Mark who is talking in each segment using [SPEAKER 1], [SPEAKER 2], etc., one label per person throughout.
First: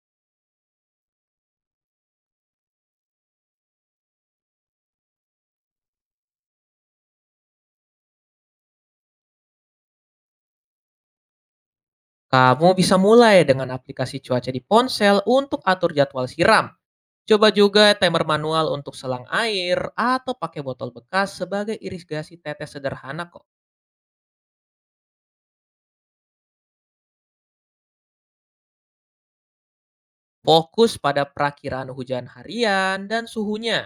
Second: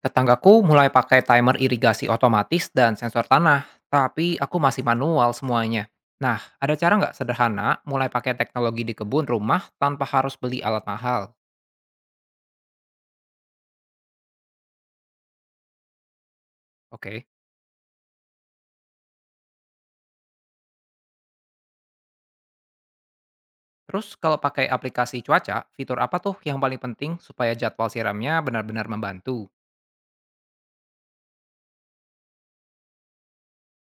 [SPEAKER 1] Tetanggaku mulai pakai timer irigasi otomatis dan sensor tanah, tapi aku masih manual semuanya. Nah, ada cara nggak sederhana mulai pakai teknologi di kebun rumah tanpa harus beli alat mahal?
[SPEAKER 2] Kamu bisa mulai dengan aplikasi cuaca di ponsel untuk atur jadwal siram.
[SPEAKER 1] Oke.
[SPEAKER 2] Coba juga timer manual untuk selang air atau pakai botol bekas sebagai irigasi tetes sederhana kok.
[SPEAKER 1] Terus kalau pakai aplikasi cuaca, fitur apa tuh yang paling penting supaya jadwal siramnya benar-benar membantu?
[SPEAKER 2] Fokus pada perakiraan hujan harian dan suhunya.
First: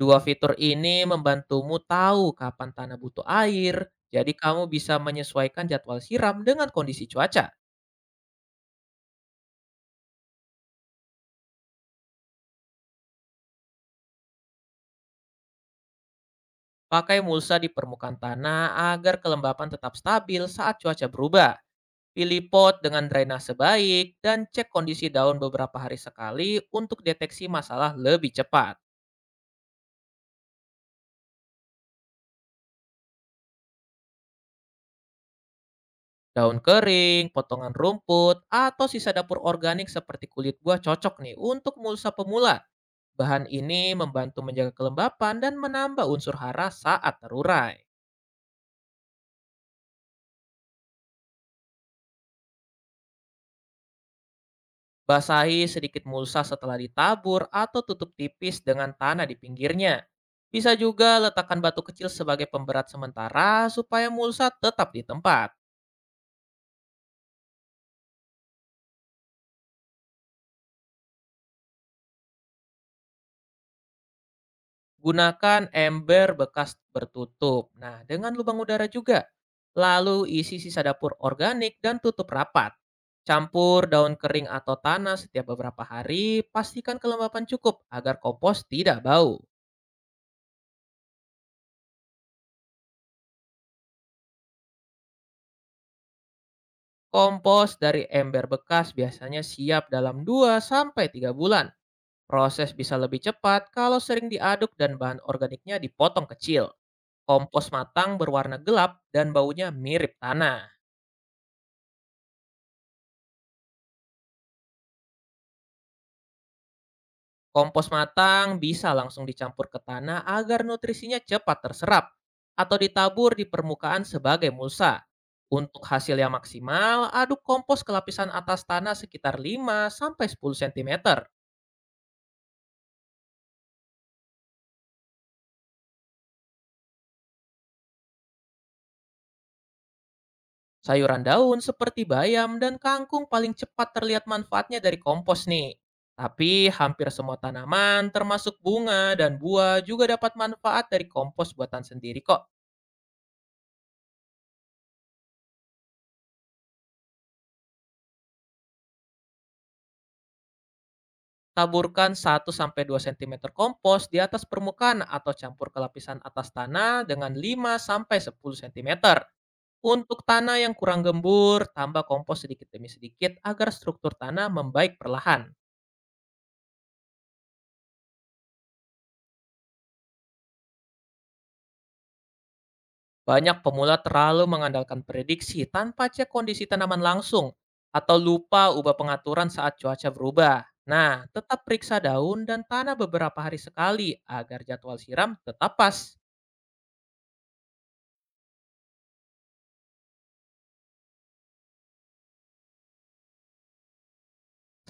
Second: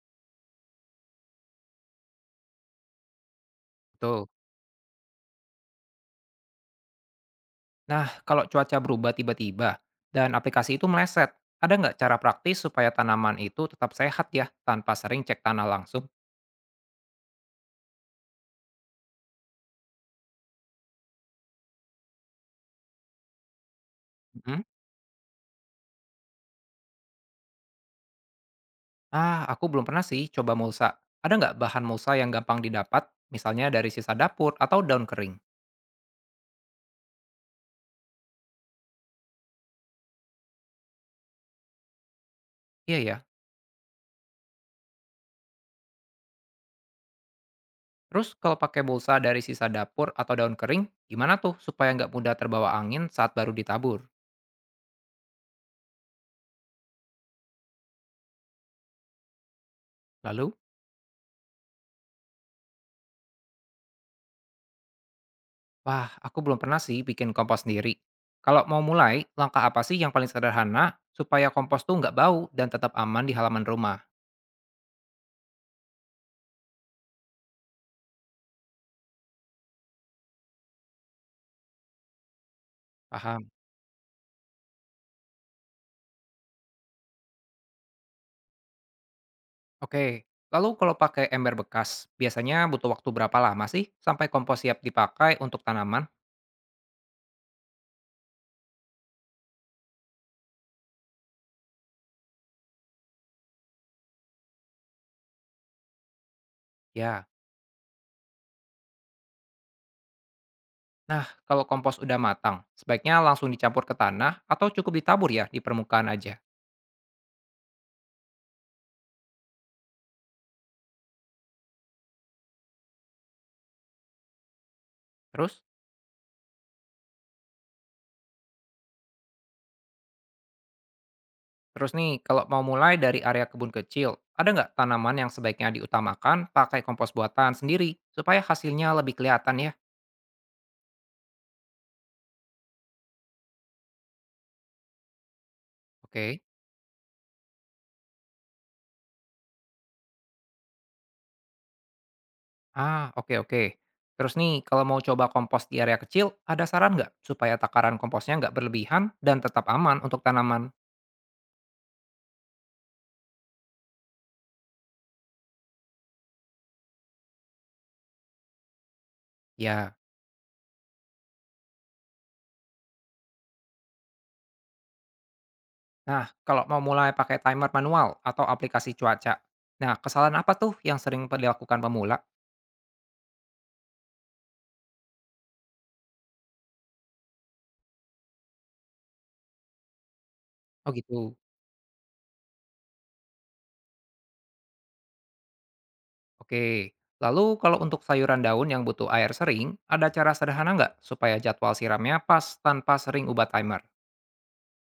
[SPEAKER 2] Dua fitur ini membantumu tahu kapan tanah butuh air,
[SPEAKER 1] Tuh.
[SPEAKER 2] jadi kamu bisa menyesuaikan jadwal siram dengan kondisi cuaca.
[SPEAKER 1] Nah, kalau cuaca berubah tiba-tiba dan aplikasi itu meleset, ada nggak cara praktis supaya tanaman itu tetap sehat ya tanpa sering cek tanah langsung?
[SPEAKER 2] Pakai mulsa di permukaan tanah agar kelembapan tetap stabil saat cuaca berubah. Pilih pot dengan drainase baik dan
[SPEAKER 1] Hmm?
[SPEAKER 2] cek kondisi daun beberapa hari sekali untuk deteksi masalah lebih cepat.
[SPEAKER 1] Ah, aku belum pernah sih coba mulsa. Ada nggak bahan mulsa yang gampang didapat, misalnya dari sisa dapur atau daun kering?
[SPEAKER 2] Daun kering, potongan rumput, atau sisa dapur organik seperti kulit buah cocok nih untuk mulsa pemula.
[SPEAKER 1] Iya ya.
[SPEAKER 2] Bahan ini membantu menjaga kelembapan dan menambah unsur hara saat terurai.
[SPEAKER 1] Terus kalau pakai mulsa dari sisa dapur atau daun kering, gimana tuh supaya nggak mudah terbawa angin saat baru ditabur?
[SPEAKER 2] Basahi sedikit mulsa setelah ditabur atau tutup tipis dengan tanah di pinggirnya.
[SPEAKER 1] Lalu,
[SPEAKER 2] Bisa juga letakkan batu kecil sebagai pemberat sementara supaya mulsa tetap di tempat.
[SPEAKER 1] wah, aku belum pernah sih bikin kompos sendiri. Kalau mau mulai, langkah apa sih yang paling sederhana supaya kompos tuh nggak bau dan tetap aman di halaman rumah?
[SPEAKER 2] Gunakan ember bekas bertutup. Nah, dengan lubang udara juga. Lalu isi sisa dapur organik dan tutup rapat.
[SPEAKER 1] Paham.
[SPEAKER 2] Campur daun kering atau tanah setiap beberapa hari, pastikan kelembapan cukup agar kompos tidak bau.
[SPEAKER 1] Oke. Lalu kalau pakai ember bekas, biasanya butuh waktu berapa lama sih sampai kompos siap dipakai untuk tanaman?
[SPEAKER 2] Kompos dari ember bekas biasanya siap dalam 2 sampai 3 bulan. Proses bisa lebih cepat kalau sering diaduk dan bahan organiknya dipotong kecil.
[SPEAKER 1] Ya.
[SPEAKER 2] Kompos matang berwarna gelap dan baunya mirip tanah.
[SPEAKER 1] Nah, kalau kompos udah matang, sebaiknya langsung dicampur ke tanah atau cukup ditabur ya di permukaan aja.
[SPEAKER 2] Kompos matang bisa langsung dicampur ke tanah agar nutrisinya cepat terserap atau ditabur di permukaan sebagai mulsa.
[SPEAKER 1] Terus,
[SPEAKER 2] Untuk hasil yang maksimal, aduk kompos ke lapisan atas tanah sekitar 5-10 cm.
[SPEAKER 1] terus nih, kalau mau mulai dari area kebun kecil, ada nggak tanaman yang sebaiknya diutamakan pakai kompos buatan sendiri supaya hasilnya lebih kelihatan ya?
[SPEAKER 2] Sayuran daun seperti bayam dan kangkung paling cepat terlihat manfaatnya dari kompos nih.
[SPEAKER 1] Oke.
[SPEAKER 2] Tapi hampir semua tanaman, termasuk bunga dan buah, juga dapat manfaat dari kompos buatan sendiri kok.
[SPEAKER 1] Ah, oke oke. Terus nih, kalau mau coba kompos di area kecil, ada saran nggak supaya takaran komposnya nggak berlebihan dan tetap aman untuk tanaman?
[SPEAKER 2] Taburkan 1-2 cm kompos di atas permukaan atau campur ke lapisan atas tanah dengan 5-10 cm.
[SPEAKER 1] Ya.
[SPEAKER 2] Untuk tanah yang kurang gembur, tambah kompos sedikit demi sedikit agar struktur tanah membaik perlahan.
[SPEAKER 1] Nah, kalau mau mulai pakai timer manual atau aplikasi cuaca, nah kesalahan apa tuh yang sering dilakukan pemula.
[SPEAKER 2] Banyak pemula terlalu mengandalkan prediksi tanpa cek kondisi tanaman langsung atau lupa ubah pengaturan saat cuaca berubah.
[SPEAKER 1] Oh
[SPEAKER 2] Nah,
[SPEAKER 1] gitu.
[SPEAKER 2] tetap periksa daun dan tanah beberapa hari sekali agar jadwal siram tetap pas.
[SPEAKER 1] Oke. Lalu kalau untuk sayuran daun yang butuh air sering, ada cara sederhana nggak supaya jadwal siramnya pas tanpa sering ubah timer?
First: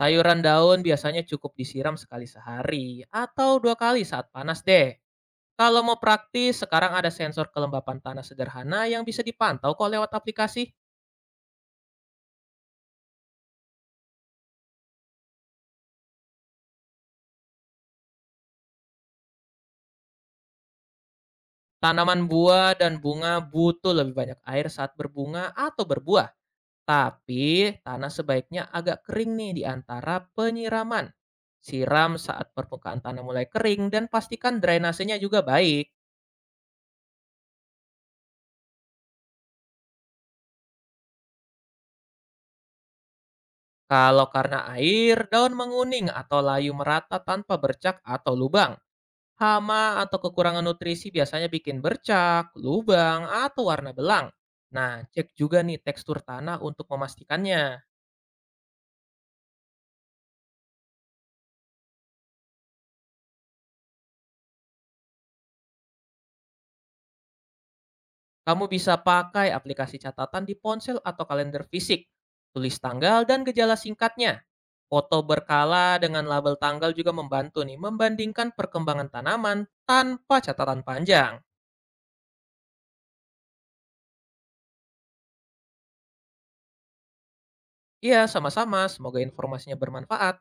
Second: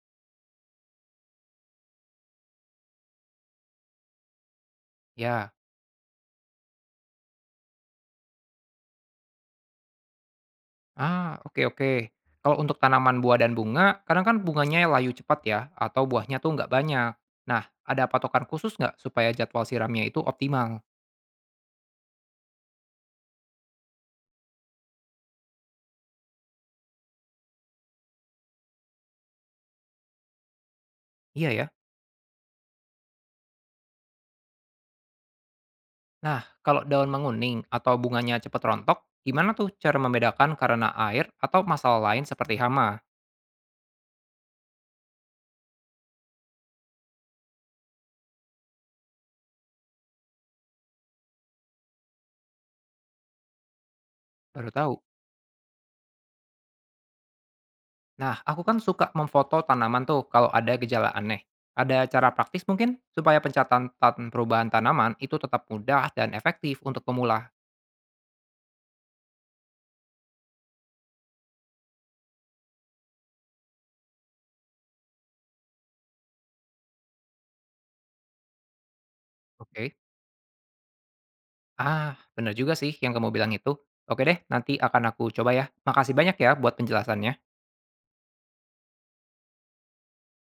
[SPEAKER 2] Sayuran daun biasanya cukup disiram sekali sehari atau dua kali saat panas deh.
[SPEAKER 1] Ya.
[SPEAKER 2] Kalau mau praktis, sekarang ada sensor kelembapan tanah sederhana yang bisa dipantau kok lewat aplikasi.
[SPEAKER 1] Ah, oke oke. Kalau untuk tanaman buah dan bunga, kadang kan bunganya layu cepat ya, atau buahnya tuh nggak banyak. Nah, ada patokan khusus nggak supaya jadwal siramnya itu optimal?
[SPEAKER 2] Tanaman buah dan bunga butuh lebih banyak air saat berbunga atau berbuah. Tapi tanah sebaiknya agak kering nih di antara penyiraman.
[SPEAKER 1] Iya ya.
[SPEAKER 2] Siram saat permukaan tanah mulai kering dan pastikan drainasenya juga baik.
[SPEAKER 1] Nah, kalau daun menguning atau bunganya cepat rontok, gimana tuh cara membedakan karena air atau masalah lain seperti hama?
[SPEAKER 2] Kalau karena air, daun menguning atau layu merata tanpa bercak atau lubang. Hama atau kekurangan nutrisi biasanya bikin bercak, lubang, atau warna belang.
[SPEAKER 1] Baru
[SPEAKER 2] Nah,
[SPEAKER 1] tahu.
[SPEAKER 2] cek juga nih tekstur tanah untuk memastikannya.
[SPEAKER 1] Nah, aku kan suka memfoto tanaman tuh kalau ada gejala aneh. Ada cara praktis mungkin supaya pencatatan perubahan tanaman itu tetap mudah dan efektif untuk pemula.
[SPEAKER 2] Kamu bisa pakai aplikasi catatan di ponsel atau kalender fisik. Tulis tanggal dan gejala singkatnya. Foto berkala dengan label tanggal juga membantu nih membandingkan perkembangan tanaman
[SPEAKER 1] Oke.
[SPEAKER 2] tanpa catatan panjang.
[SPEAKER 1] Ah, bener juga sih yang kamu bilang itu. Oke deh, nanti akan aku coba ya. Makasih banyak ya buat penjelasannya.
[SPEAKER 2] Iya, sama-sama. Semoga informasinya bermanfaat.